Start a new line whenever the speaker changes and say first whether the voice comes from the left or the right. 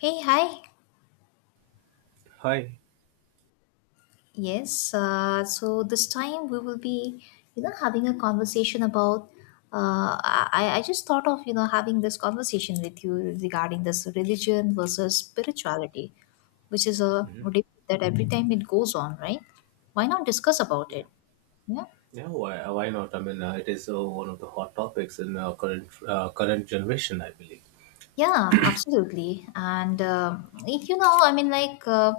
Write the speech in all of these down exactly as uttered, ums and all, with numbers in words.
left: Hey, hi.
right: Hi.
left: Yes, uh, so this time we will be, you know, having a conversation about. Uh, I, I just thought of, you know, having this conversation with you regarding this religion versus spirituality, which is a
right: Mhm.
left: debate that every time it goes on, right? Why not discuss about it? Yeah.
right: Yeah, why, why not? I mean, uh, it is uh, one of the hot topics in uh, current uh, current generation, I believe.
left: Yeah, absolutely. And uh, you know, I mean, like, uh,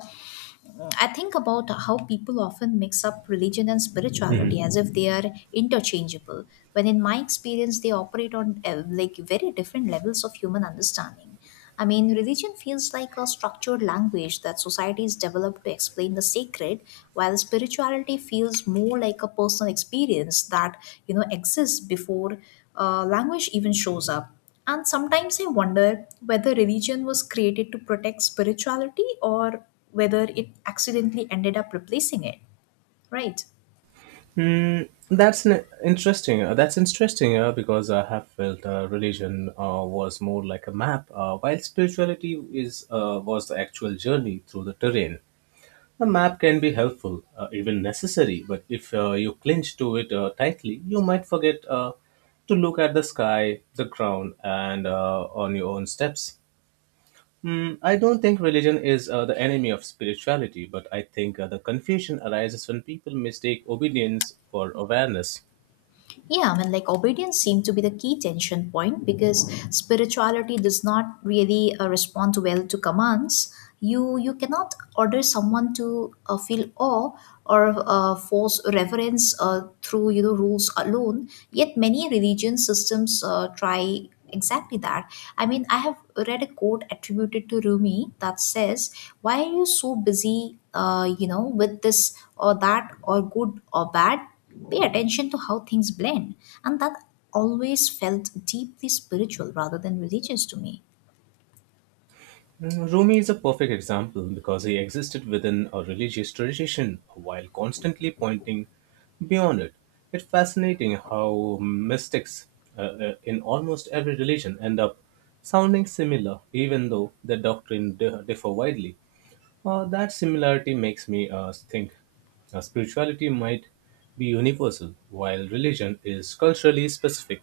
left: I think about how people often mix up religion and
right: Mhm.
left: spirituality as if they are interchangeable, when in my experience, they operate on uh, like very different levels of human understanding. I mean, religion feels like a structured language that societies develop to explain the sacred, while spirituality feels more like a personal experience that, you know, exists before uh, language even shows up and sometimes I wonder whether religion was created to protect spirituality or whether it accidentally ended up replacing it, right?
right: Mm, that's an interesting. Uh, that's interesting uh, because I have felt uh, religion uh, was more like a map, uh, while spirituality is uh, was the actual journey through the terrain. A map can be helpful, uh, even necessary, but if uh, you clinch to it uh, tightly, you might forget uh, to look at the sky, the ground, and uh, on your own steps. Hmm, I don't think religion is uh, the enemy of spirituality, but I think uh, the confusion arises when people mistake obedience for awareness.
left: Yeah, I mean, like obedience seemed to be the key tension point because spirituality does not really uh, respond well to commands. You you cannot order someone to uh, feel awe or uh, force reverence uh, through you know rules alone. Yet many religion systems uh, try exactly that. I mean, I have read a quote attributed to Rumi that says, "Why are you so busy, uh, you know, with this or that or good or bad?" Pay attention to how things blend, and that always felt deeply spiritual rather than religious to me.
right: Mm, Rumi is a perfect example because he existed within a religious tradition while constantly pointing beyond it. It's fascinating how mystics uh, uh, in almost every religion end up sounding similar, even though their doctrine di- differ widely. Uh, that similarity makes me uh, think uh, spirituality might be universal, while religion is culturally specific.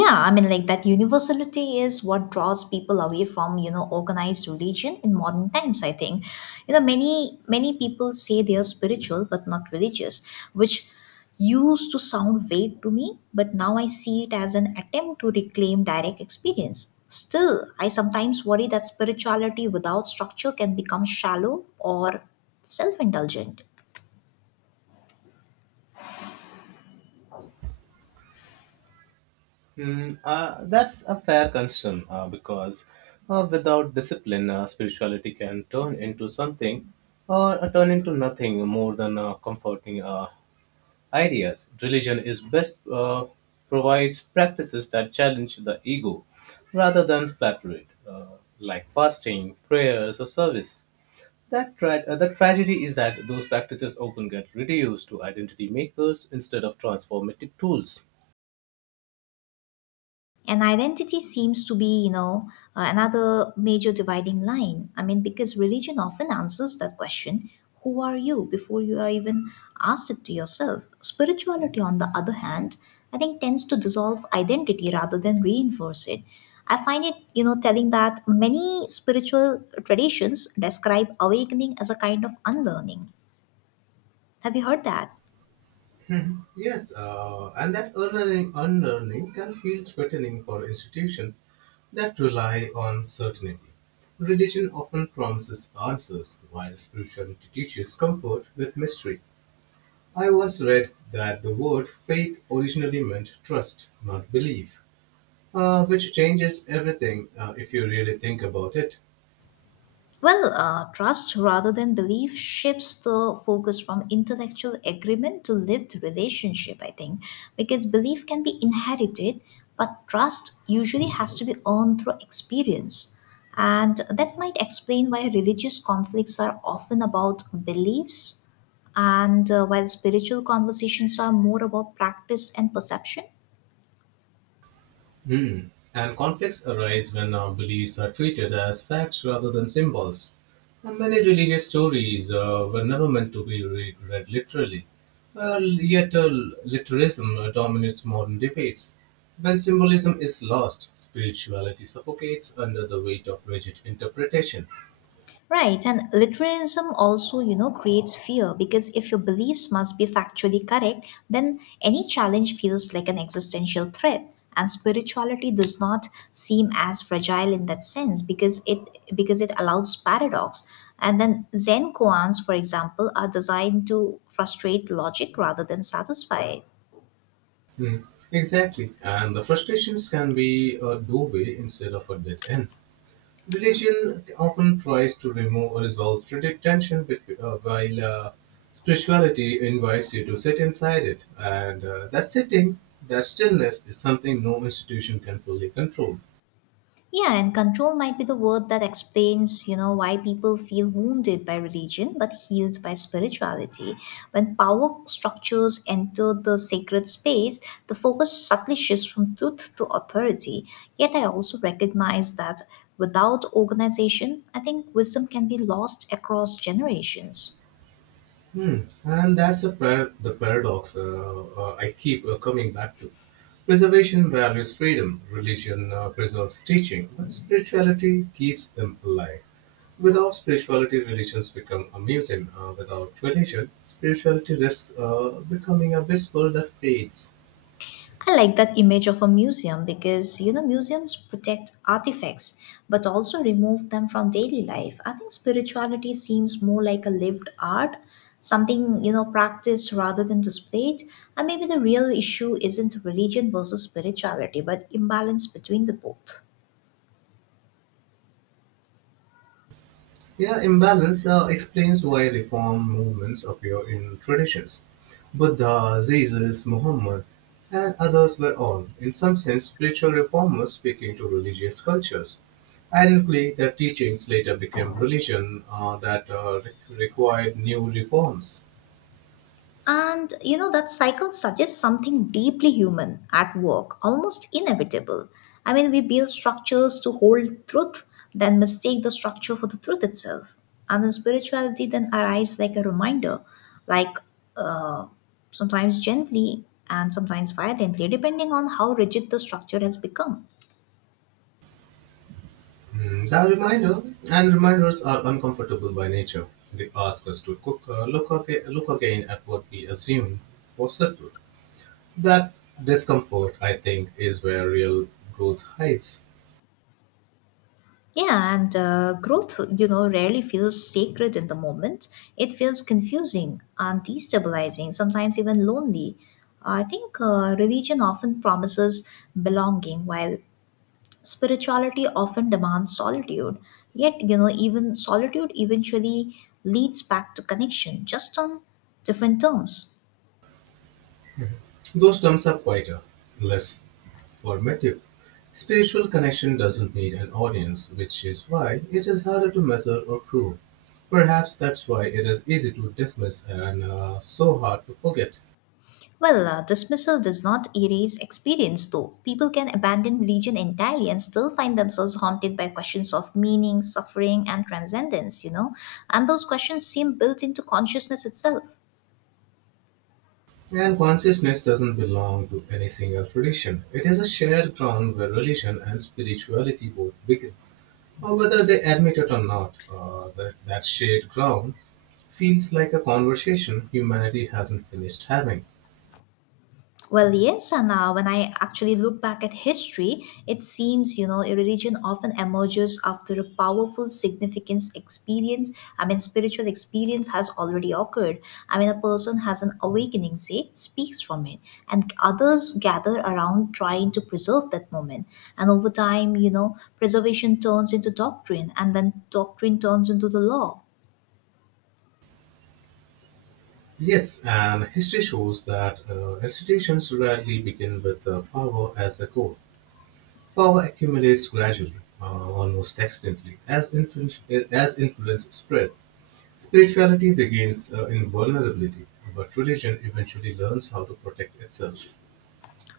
left: Yeah, I mean, like that universality is what draws people away from you know organized religion in modern times. I think you know many many people say they are spiritual but not religious, which used to sound vague to me, but now I see it as an attempt to reclaim direct experience. Still, I sometimes worry that spirituality without structure can become shallow or self-indulgent.
right: Hmm, uh, that's a fair concern uh, because uh, without discipline, uh, spirituality can turn into something or uh, turn into nothing more than uh, comforting uh, ideas. Religion is best uh, provides practices that challenge the ego rather than flatter it, uh, like fasting, prayers, or service. That tra- uh, the tragedy is that those practices often get reduced to identity makers instead of transformative tools.
left: And identity seems to be, you know, uh, another major dividing line. I mean, because religion often answers that question, who are you before you are even asked it to yourself. Spirituality, on the other hand, I think tends to dissolve identity rather than reinforce it. I find it, you know, telling that many spiritual traditions describe awakening as a kind of unlearning. Have you heard that?
right: Yes, uh, and that unlearning, unlearning can feel threatening for institutions that rely on certainty. Religion often promises answers, while spirituality teaches comfort with mystery. I once read that the word faith originally meant trust, not belief, uh, which changes everything uh, if you really think about it.
left: Well, uh, trust rather than belief shifts the focus from intellectual agreement to lived relationship, I think, because belief can be inherited, but trust usually has to be earned through experience. And that might explain why religious conflicts are often about beliefs, and uh, while spiritual conversations are more about practice and perception.
right: Hmm. And conflicts arise when our beliefs are treated as facts rather than symbols. And many religious stories uh, were never meant to be re- read literally. Well, yet uh, literalism uh, dominates modern debates. When symbolism is lost, spirituality suffocates under the weight of rigid interpretation.
left: Right, and literalism also, you know, creates fear, because if your beliefs must be factually correct, then any challenge feels like an existential threat. And spirituality does not seem as fragile in that sense because it because it allows paradox. And then Zen koans, for example, are designed to frustrate logic rather than satisfy it.
right: Hmm. Exactly. And the frustrations can be a doorway instead of a dead end. Religion often tries to remove or resolve strategic tension, between, uh, while uh, spirituality invites you to sit inside it. And uh, that sitting, that stillness, is something no institution can fully control.
left: Yeah, and control might be the word that explains, you know, why people feel wounded by religion but healed by spirituality. When power structures enter the sacred space, the focus subtly shifts from truth to authority. Yet I also recognize that without organization, I think wisdom can be lost across generations.
right: Hmm. And that's a par- the paradox uh, uh, I keep uh, coming back to. Preservation values freedom, religion uh, preserves teaching, but spirituality keeps them alive. Without spirituality, religions become a museum. Uh, without religion, spirituality risks uh, becoming a whisper that fades.
left: I like that image of a museum, because you know museums protect artifacts but also remove them from daily life. I think spirituality seems more like a lived art, something you know practiced rather than displayed. And maybe the real issue isn't religion versus spirituality but imbalance between the both.
right: Yeah, imbalance uh, explains why reform movements appear in traditions. Buddha, Jesus, Muhammad, and others were all, in some sense, spiritual reformers speaking to religious cultures. Ironically, their teachings later became religion uh, that uh, re- required new reforms.
left: And you know, that cycle suggests something deeply human at work, almost inevitable. I mean, we build structures to hold truth, then mistake the structure for the truth itself. And the spirituality then arrives like a reminder, like uh, sometimes gently and sometimes violently, depending on how rigid the structure has become.
right: Mm, The reminder and reminders are uncomfortable by nature. They ask us to cook, uh, look, aga- look again at what we assume was settled. That discomfort, I think, is where real growth hides.
left: Yeah, and uh, growth, you know, rarely feels sacred in the moment. It feels confusing and destabilizing, sometimes even lonely. I think uh, religion often promises belonging, while spirituality often demands solitude. Yet, you know, even solitude eventually leads back to connection, just on different terms.
right: Those terms are quieter, less formative. Spiritual connection doesn't need an audience, which is why it is harder to measure or prove. Perhaps that's why it is easy to dismiss and uh, so hard to forget.
left: Well, uh, dismissal does not erase experience, though. People can abandon religion entirely and still find themselves haunted by questions of meaning, suffering, and transcendence, you know? And those questions seem built into consciousness itself.
right: And consciousness doesn't belong to any single tradition. It is a shared ground where religion and spirituality both begin. Or whether they admit it or not, uh, that, that shared ground feels like a conversation humanity hasn't finished having.
left: Well, yes, and uh, when I actually look back at history, it seems, you know, a religion often emerges after a powerful, significance experience. I mean, spiritual experience has already occurred. I mean, a person has an awakening, say, speaks from it, and others gather around trying to preserve that moment. And over time, you know, preservation turns into doctrine, and then doctrine turns into the law.
right: Yes, and history shows that uh, institutions rarely begin with uh, power as the core. Power accumulates gradually, uh, almost accidentally, as influence, as influence spread. Spirituality begins uh, in vulnerability, but religion eventually learns how to protect itself.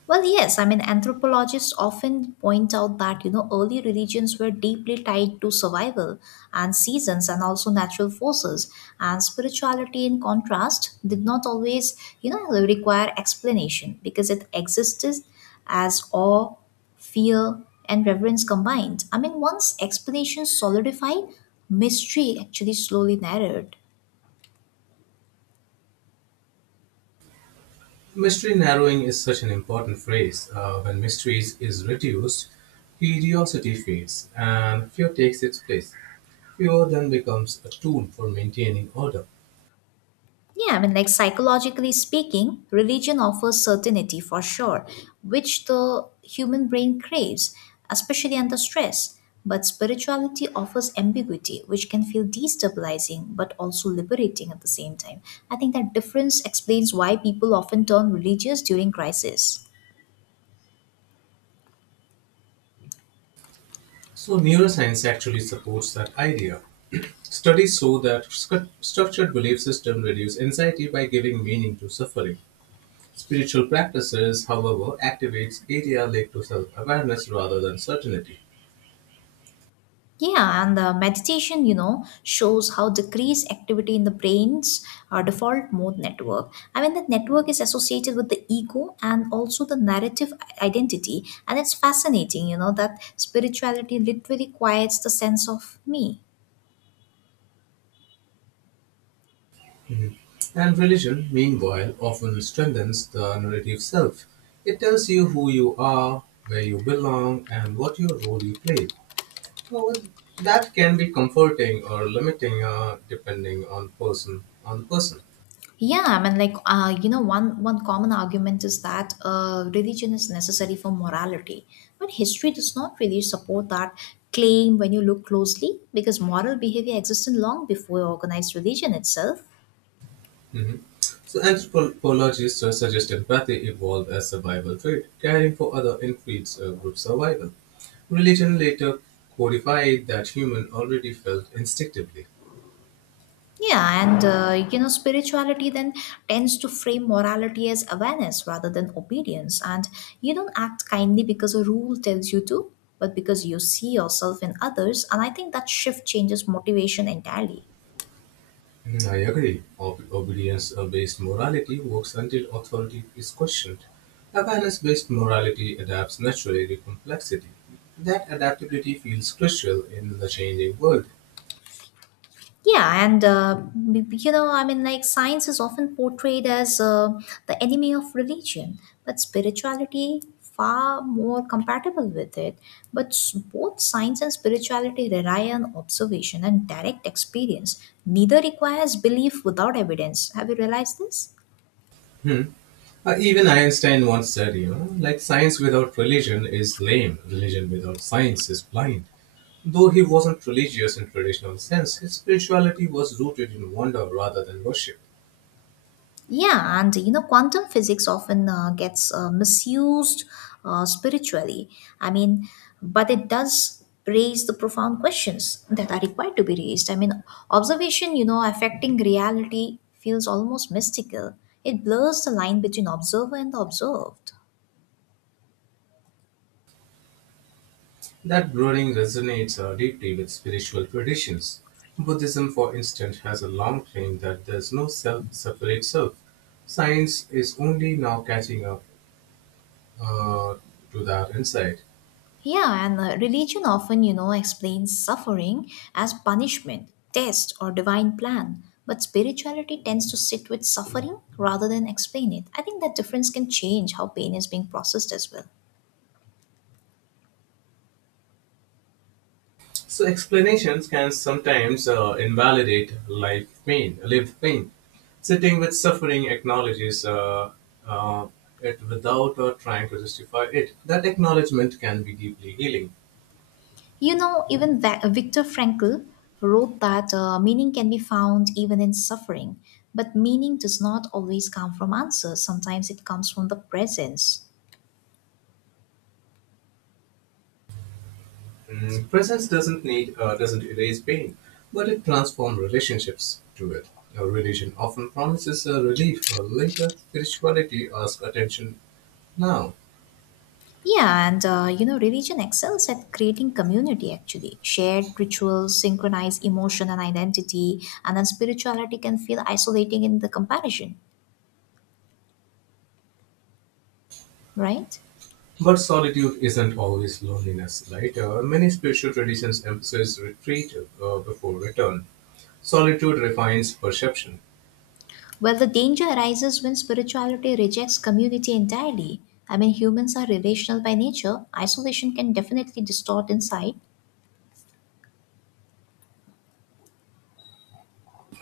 left: Well, yes, I mean, anthropologists often point out that, you know, early religions were deeply tied to survival and seasons and also natural forces. And spirituality, in contrast, did not always, you know, require explanation, because it existed as awe, fear, and reverence combined. I mean, once explanations solidified, mystery actually slowly narrowed.
right: Mystery narrowing is such an important phrase. Uh, when mysteries is reduced, curiosity fades and fear takes its place. Fear then becomes a tool for maintaining order.
left: Yeah, I mean, like psychologically speaking, religion offers certainty for sure, which the human brain craves, especially under stress. But spirituality offers ambiguity, which can feel destabilizing but also liberating at the same time. I think that difference explains why people often turn religious during crisis.
right: So, neuroscience actually supports that idea. Studies show that scu- structured belief systems reduce anxiety by giving meaning to suffering. Spiritual practices, however, activates area linked to self-awareness rather than certainty.
left: Yeah, and the meditation, you know, shows how decreased activity in the brain's uh, default mode network. I mean, that network is associated with the ego and also the narrative identity. And it's fascinating, you know, that spirituality literally quiets the sense of me.
right: And religion, meanwhile, often strengthens the narrative self. It tells you who you are, where you belong, and what your role you play. Well, that can be comforting or limiting, uh, depending on person on the person.
left: Yeah, I mean, like uh, you know, one one common argument is that uh, religion is necessary for morality, but history does not really support that claim when you look closely, because moral behavior existed long before organized religion itself.
right: Mhm. So anthropologists uh, suggest empathy evolved as survival trait, caring for other infeeds uh, group survival. Religion later codified that human already felt instinctively.
left: Yeah, and uh, you know, spirituality then tends to frame morality as awareness rather than obedience, and you don't act kindly because a rule tells you to, but because you see yourself in others, and I think that shift changes motivation entirely.
right: Mm, I agree. Ob- Obedience uh, based morality works until authority is questioned. Awareness based morality adapts naturally to complexity. That adaptability feels crucial in the changing world.
left: Yeah, and uh, b- b- you know, I mean, like science is often portrayed as uh, the enemy of religion, but spirituality far more compatible with it. But s- both science and spirituality rely on observation and direct experience. Neither requires belief without evidence. Have you realized this?
right: Hmm. Uh, even Einstein once said, you know, like science without religion is lame, religion without science is blind. Though he wasn't religious in traditional sense, his spirituality was rooted in wonder rather than worship.
left: Yeah, and you know, quantum physics often uh, gets uh, misused uh, spiritually. I mean, but it does raise the profound questions that are required to be raised. I mean, observation, you know, affecting reality feels almost mystical. It blurs the line between observer and the observed.
right: That brooding resonates uh, deeply with spiritual traditions. Buddhism, for instance, has a long claim that there's no self separate self. Science is only now catching up uh, to that insight.
left: Yeah, and uh, religion often, you know, explains suffering as punishment, test, or divine plan. But spirituality tends to sit with suffering rather than explain it. I think that difference can change how pain is being processed as well.
right: So explanations can sometimes uh, invalidate life pain, lived pain. Sitting with suffering acknowledges uh, uh, it without uh, trying to justify it. That acknowledgement can be deeply healing.
left: You know, even Va- uh, Viktor Frankl wrote that uh, meaning can be found even in suffering, but meaning does not always come from answers. Sometimes it comes from the presence.
right: Mm, Presence doesn't need uh, doesn't erase pain, but it transforms relationships to it. A religion often promises a relief for later. Spirituality asks attention now.
left: Yeah, and uh, you know, religion excels at creating community actually. Shared rituals synchronize emotion and identity, and then spirituality can feel isolating in the comparison, right?
right: But solitude isn't always loneliness, right? Uh, many spiritual traditions emphasize retreat uh, before return. Solitude refines perception.
left: Well, the danger arises when spirituality rejects community entirely. I mean, humans are relational by nature. Isolation can definitely distort insight.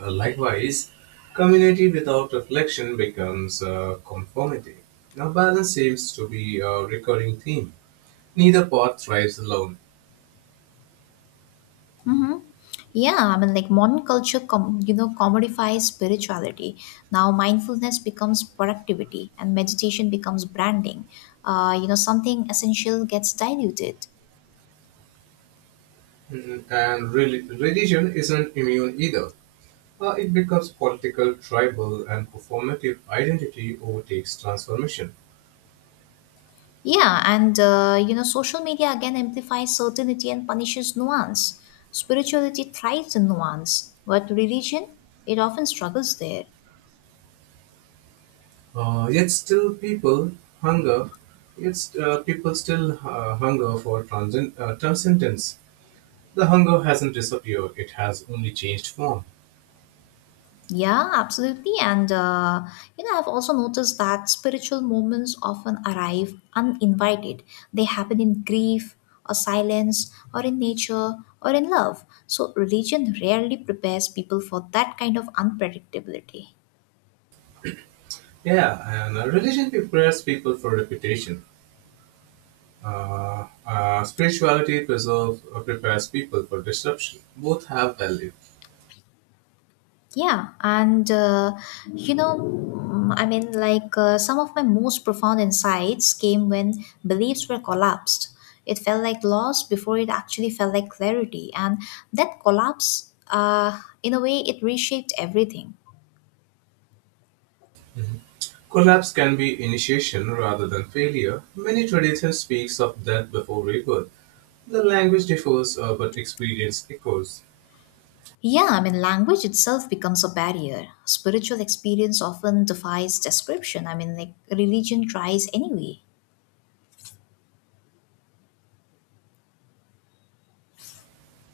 right: Uh, likewise, community without reflection becomes uh, conformity. Now, balance seems to be a recurring theme. Neither path thrives alone.
left: Mm-hmm. Yeah, I mean, like modern culture, com- you know, commodifies spirituality. Now, mindfulness becomes productivity, and meditation becomes branding. Uh, you know, something essential gets diluted.
right: Mhm. And really, religion isn't immune either. Uh, it becomes political, tribal, and performative identity overtakes transformation.
left: Yeah, and uh, you know, social media again amplifies certainty and punishes nuance. Spirituality thrives in nuance, but religion, it often struggles there.
right: Uh, yet still people hunger, yet uh, people still uh, hunger for transcend, uh, transcendence. The hunger hasn't disappeared, it has only changed form.
left: Yeah, absolutely. And, uh, you know, I've also noticed that spiritual moments often arrive uninvited. They happen in grief or silence or in nature or in love. So, religion rarely prepares people for that kind of unpredictability.
right: Yeah, and uh, religion prepares people for reputation. Uh, uh, spirituality preserves, uh, prepares people for disruption. Both have value.
left: Yeah, and uh, you know, mm, I mean, like uh, some of my most profound insights came when beliefs were collapsed. It felt like loss before it actually felt like clarity, and that collapse, uh, in a way, it reshaped everything.
right: Collapse can be initiation rather than failure. Many traditions speaks of death before rebirth. The language differs, uh, but experience echoes.
left: Yeah, I mean, language itself becomes a barrier. Spiritual experience often defies description. I mean, like religion tries anyway.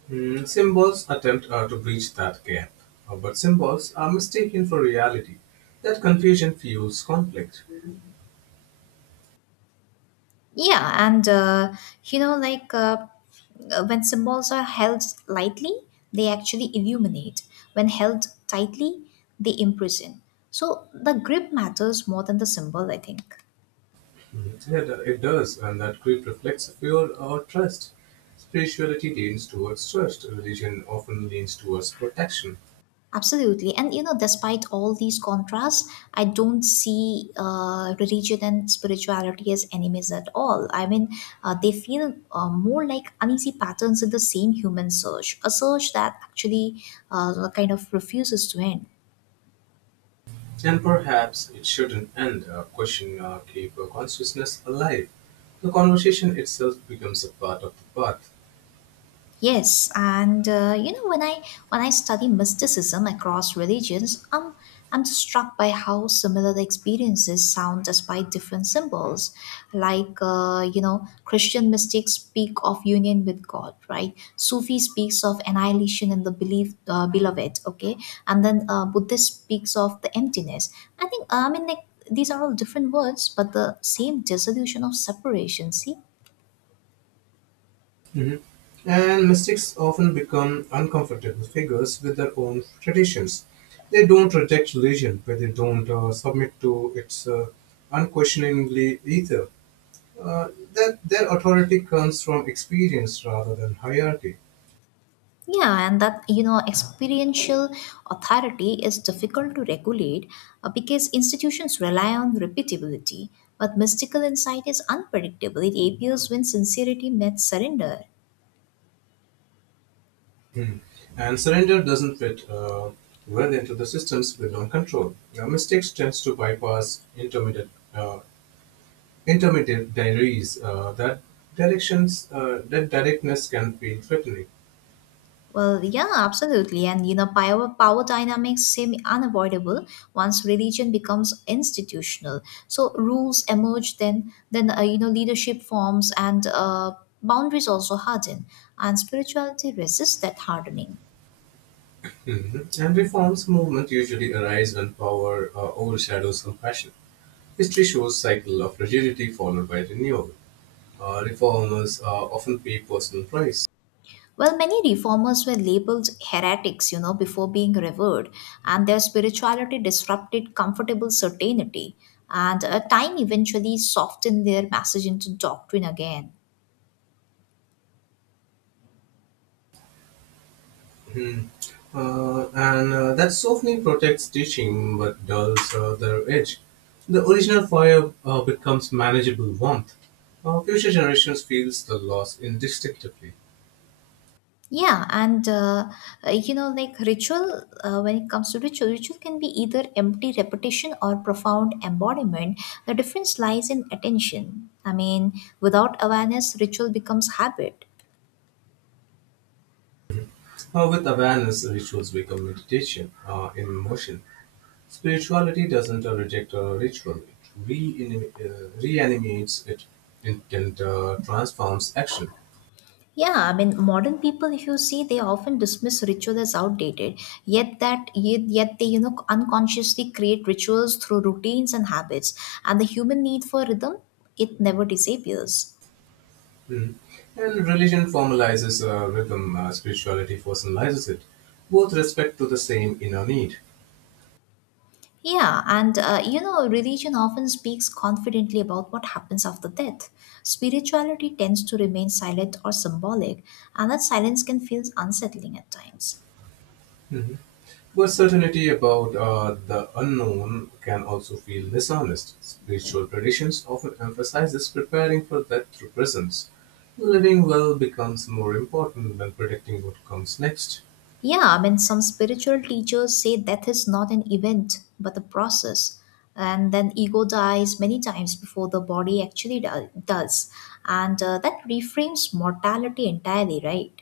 right: Hmm, symbols attempt uh, to bridge that gap, Uh, but symbols are mistaken for reality. That confusion fuels conflict.
left: Yeah, and uh, you know, like uh, uh, when symbols are held lightly, they actually illuminate. When held tightly, they imprison. So the grip matters more than the symbol, I think.
right: Hmm, It, it does, and that grief reflects fear or trust. Spirituality leans towards trust. Religion often leans towards protection.
left: Absolutely. And you know, despite all these contrasts, I don't see uh, religion and spirituality as enemies at all. I mean, uh, they feel uh, more like uneasy patterns in the same human search, a search that actually uh, kind of refuses to end.
right: And perhaps it shouldn't end up questioning our keep our consciousness alive. The conversation itself becomes a part of the path.
left: Yes, and uh, you know when I when I study mysticism across religions, um, I'm struck by how similar the experiences sound despite different symbols. Like uh, you know, Christian mystics speak of union with God, right? Sufi speaks of annihilation in the belief, uh, beloved, okay, and then uh, Buddhist speaks of the emptiness. I think uh, I mean like these are all different words, but the same dissolution of separation. See.
right: Mhm. And mystics often become uncomfortable figures with their own traditions. They don't reject religion, but they don't uh, submit to its uh, unquestioningly either. Uh, that their authority comes from experience rather than hierarchy.
left: Yeah, and that you know, experiential authority is difficult to regulate uh, because institutions rely on repeatability, but mystical insight is unpredictable. It appears when sincerity meets surrender.
right: Mhm. And surrender doesn't fit uh, well into the systems built on control. Uh, mistakes tends to bypass intermediate uh, intermediate diaries uh, that directions uh, that directness can feel threatening.
left: Well, yeah, absolutely, and you know, power power dynamics seem unavoidable once religion becomes institutional. So rules emerge, then then uh, you know, leadership forms and uh, boundaries also harden, and spirituality resists that hardening.
right: Mhm. And reforms movement usually arise when power uh, overshadows compassion. History shows cycle of rigidity followed by renewal. Uh, reformers uh, often pay personal price.
left: Well, many reformers were labeled heretics, you know, before being revered, and their spirituality disrupted comfortable certainty, and uh, time eventually softened their message into doctrine again.
right: Hmm. Uh, and uh, that softening protects teaching but dulls uh, the edge. The original fire uh, becomes manageable warmth. Uh, future generations feels the loss indistinctively.
left: Yeah, and uh, uh, you know, like ritual, uh, When it comes to ritual, ritual can be either empty repetition or profound embodiment. The difference lies in attention. I mean, without awareness, ritual becomes habit.
right: Uh, with awareness, rituals become meditation uh, in motion. Spirituality doesn't uh, reject a ritual; it reanima- uh, reanimates it and uh, transforms action.
left: Yeah, I mean, modern people, if you see, they often dismiss ritual as outdated. Yet that, yet, yet they, you know, unconsciously create rituals through routines and habits, and the human need for rhythm, it never disappears.
right: Mhm. And religion formalizes uh, rhythm, uh, spirituality personalizes it. Both respect to the same inner need.
left: Yeah, and uh, you know, religion often speaks confidently about what happens after death. Spirituality tends to remain silent or symbolic, and that silence can feel unsettling at times.
right: Mhm. But certainty about uh, the unknown can also feel dishonest. Spiritual traditions often emphasizes preparing for that through presence. Living well becomes more important than predicting what comes next.
left: Yeah, I mean, some spiritual teachers say death is not an event, but a process. And then ego dies many times before the body actually do- does. And uh, that reframes mortality entirely, right?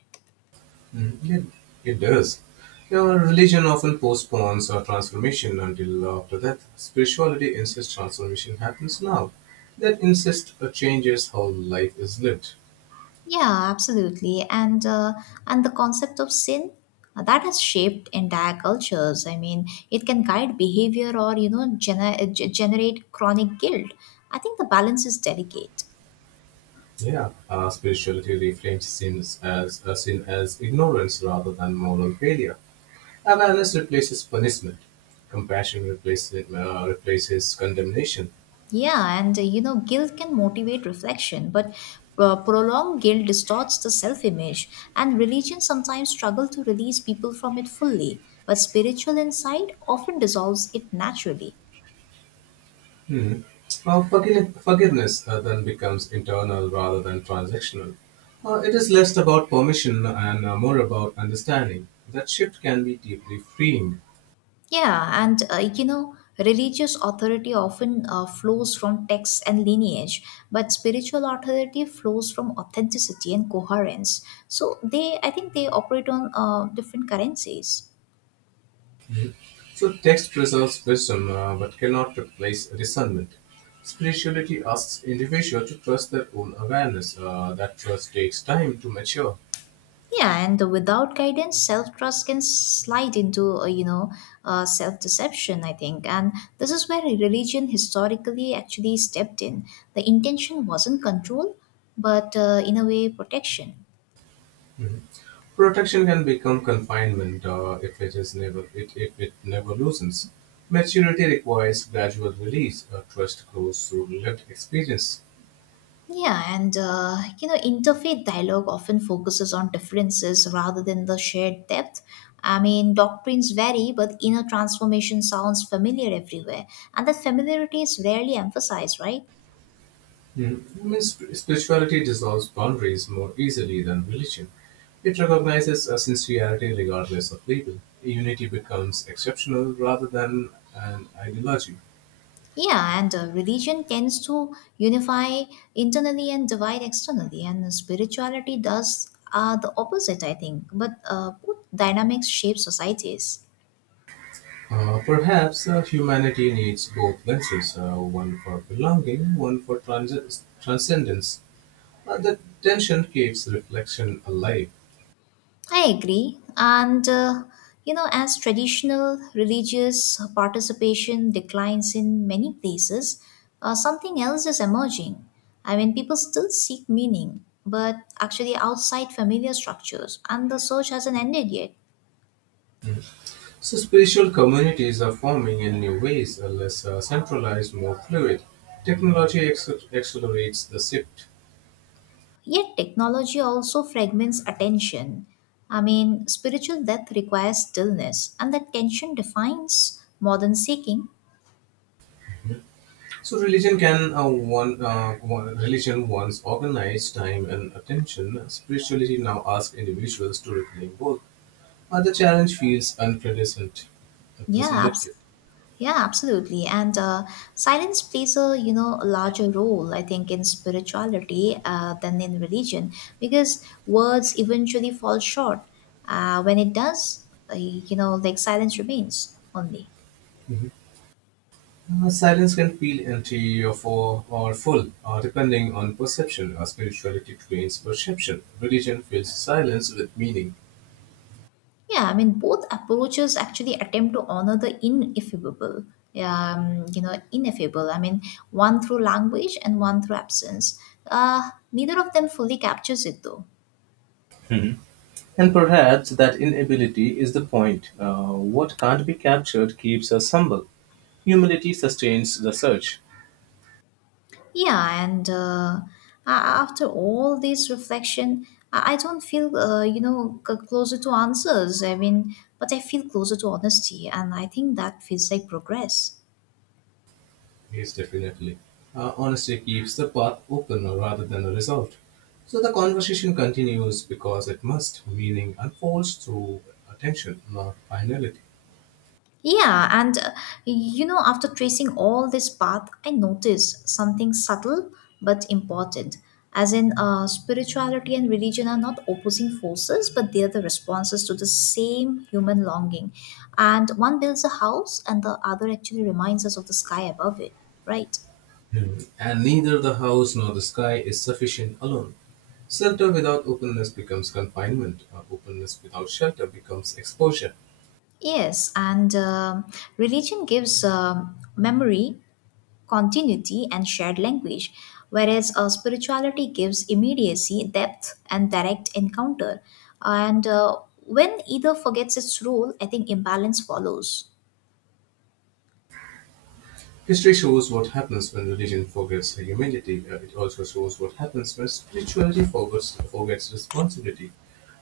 right: Mm, It, it does. Now, religion often postpones our transformation until after death. Spirituality insists transformation happens now. That insist uh, changes how life is lived.
left: Yeah, absolutely. And uh, and the concept of sin uh, that has shaped entire cultures. I mean, it can guide behavior or you know gener- uh, generate chronic guilt. I think the balance is delicate.
right: Yeah, uh, spirituality reframes sins as uh, sin as ignorance rather than moral failure. Awareness replaces punishment. Compassion replaces uh, replaces condemnation.
left: Yeah, and uh, you know, guilt can motivate reflection, but uh, prolonged guilt distorts the self image, and religion sometimes struggle to release people from it fully, but spiritual insight often dissolves it naturally.
right: Uh, forgi- forgiveness uh, then becomes internal rather than transactional. Uh, it is less about permission and uh, more about understanding. That shift can be deeply freeing.
left: Yeah, and uh, you know, religious authority often uh, flows from texts and lineage, but spiritual authority flows from authenticity and coherence. So they, I think, they operate on uh, different currencies.
right: So, text preserves wisdom uh, but cannot replace discernment. Spirituality asks individuals to trust their own awareness. Uh, that trust takes time to mature.
left: Yeah, and without guidance, self trust can slide into, uh, you know, uh, self deception, I think. And this is where religion historically actually stepped in. The intention wasn't control, but uh, in a way, protection.
right: Protection can become confinement uh, if it is never it, if it never loosens. Maturity requires gradual release. Uh, trust grows through lived experience.
left: Yeah, and, uh, you know, interfaith dialogue often focuses on differences rather than the shared depth. I mean, doctrines vary, but inner transformation sounds familiar everywhere. And that familiarity is rarely emphasized, right?
right: Mhm. I mean, spirituality dissolves boundaries more easily than religion. It recognizes a sincerity regardless of label. Unity becomes exceptional rather than an ideology.
left: Yeah, and uh, religion tends to unify internally and divide externally, and spirituality does uh, the opposite, I think. But uh, both dynamics shape societies.
right: Uh, perhaps uh, humanity needs both lenses, uh, one for belonging, one for trans- transcendence. Uh, The tension keeps reflection alive.
left: I agree. And, uh, you know, as traditional religious participation declines in many places, uh, something else is emerging. I mean, people still seek meaning, but actually outside familiar structures, and the search hasn't ended yet.
right: So, spiritual communities are forming in new ways, are less uh, centralized, more fluid. Technology acc- accelerates the shift.
left: Yet technology also fragments attention. I mean, spiritual depth requires stillness, and that tension defines modern seeking.
right: So, religion can uh, one, uh, one religion once organized time and attention. Spirituality now asks individuals to reclaim both. Uh, the challenge feels unprecedented.
left: Yeah,
right: Unprecedented.
left: abs- yeah, absolutely. And uh, silence plays a you know a larger role, I think, in spirituality uh, than in religion, because words eventually fall short. Uh, when it does, uh, you know, like silence remains only.
right: Uh, silence can feel empty or, full- or full, uh, depending on perception. Uh, spirituality trains perception. Religion fills silence with meaning.
left: Yeah, I mean, both approaches actually attempt to honor the ineffable. Yeah, um, you know, ineffable. I mean, one through language and one through absence. Uh, neither of them fully captures it, though.
right: Mhm. And perhaps that inability is the point. Uh, what can't be captured keeps us humble. Humility sustains the search.
left: Yeah, and uh, a- after all this reflection, I I don't feel, uh, you know, c- closer to answers. I mean, but I feel closer to honesty, and I think that feels like progress.
right: Yes, definitely. Uh, honesty keeps the path open rather than resolved. So the conversation continues because it must, meaning unfolds through attention, not finality.
left: Yeah, and uh, you know, after tracing all this path, I noticed something subtle but important. As in, uh, spirituality and religion are not opposing forces, but they are the responses to the same human longing. And one builds a house, and the other actually reminds us of the sky above it, right?
right: Hmm. And neither the house nor the sky is sufficient alone. Shelter without openness becomes confinement, or openness without shelter becomes exposure.
left: Yes, and um religion gives um memory continuity, and shared language, whereas uh, spirituality gives immediacy, depth, and direct encounter. And uh, when either forgets its role, I think imbalance follows.
right: History shows what happens when religion forgets humanity. Uh, It also shows what happens when spirituality forgets, forgets responsibility.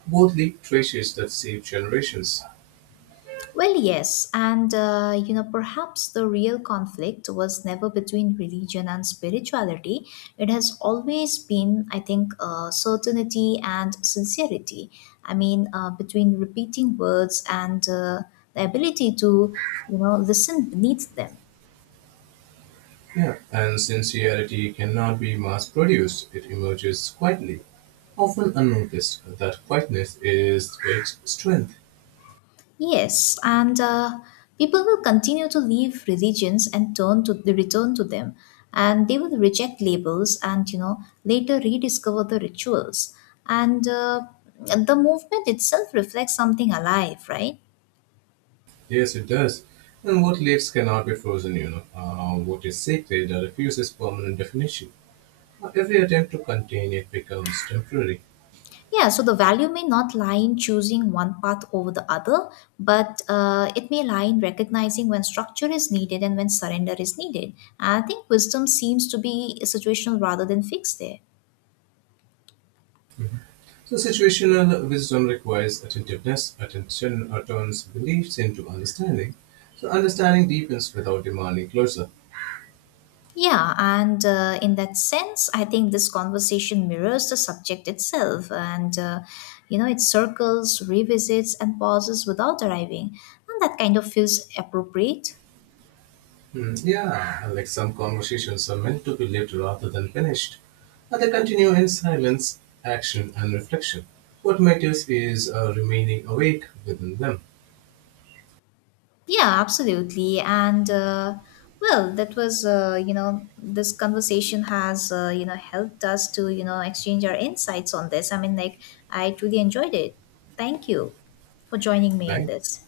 right: Both leave traces that save generations.
left: Well, yes, and uh, you know, perhaps the real conflict was never between religion and spirituality. It has always been, I think, uh, certainty and sincerity. I mean, uh, between repeating words and uh, the ability to, you know, listen beneath them.
right: Yeah, and sincerity cannot be mass produced, it emerges quietly, often unnoticed. That quietness is great strength.
left: Yes, and uh, people will continue to leave religions and turn to return to them, and they will reject labels and you know later rediscover the rituals. And uh, the movement itself reflects something alive, right?
right: Yes, it does. And what lives cannot be frozen, you know. Uh, what is sacred refuses permanent definition. Uh, Every attempt to contain it becomes temporary.
left: Yeah, so the value may not lie in choosing one path over the other, but uh, it may lie in recognizing when structure is needed and when surrender is needed. And I think wisdom seems to be situational rather than fixed there.
right: So, situational wisdom requires attentiveness. Attention uh, turns beliefs into understanding. So, understanding deepens without demanding closure.
left: Yeah, and uh, in that sense, I think this conversation mirrors the subject itself. And, uh, you know, it circles, revisits, and pauses without arriving. And that kind of feels appropriate.
right: Hmm, yeah, like some conversations are meant to be lived rather than finished. But they continue in silence, action, and reflection. What matters is uh, remaining awake within them,
left: Yeah, absolutely. And, uh, well, that was, uh, you know, this conversation has, uh, you know, helped us to, you know, exchange our insights on this. I mean, like, I truly enjoyed it. Thank you for joining me in
right: right?
left: this.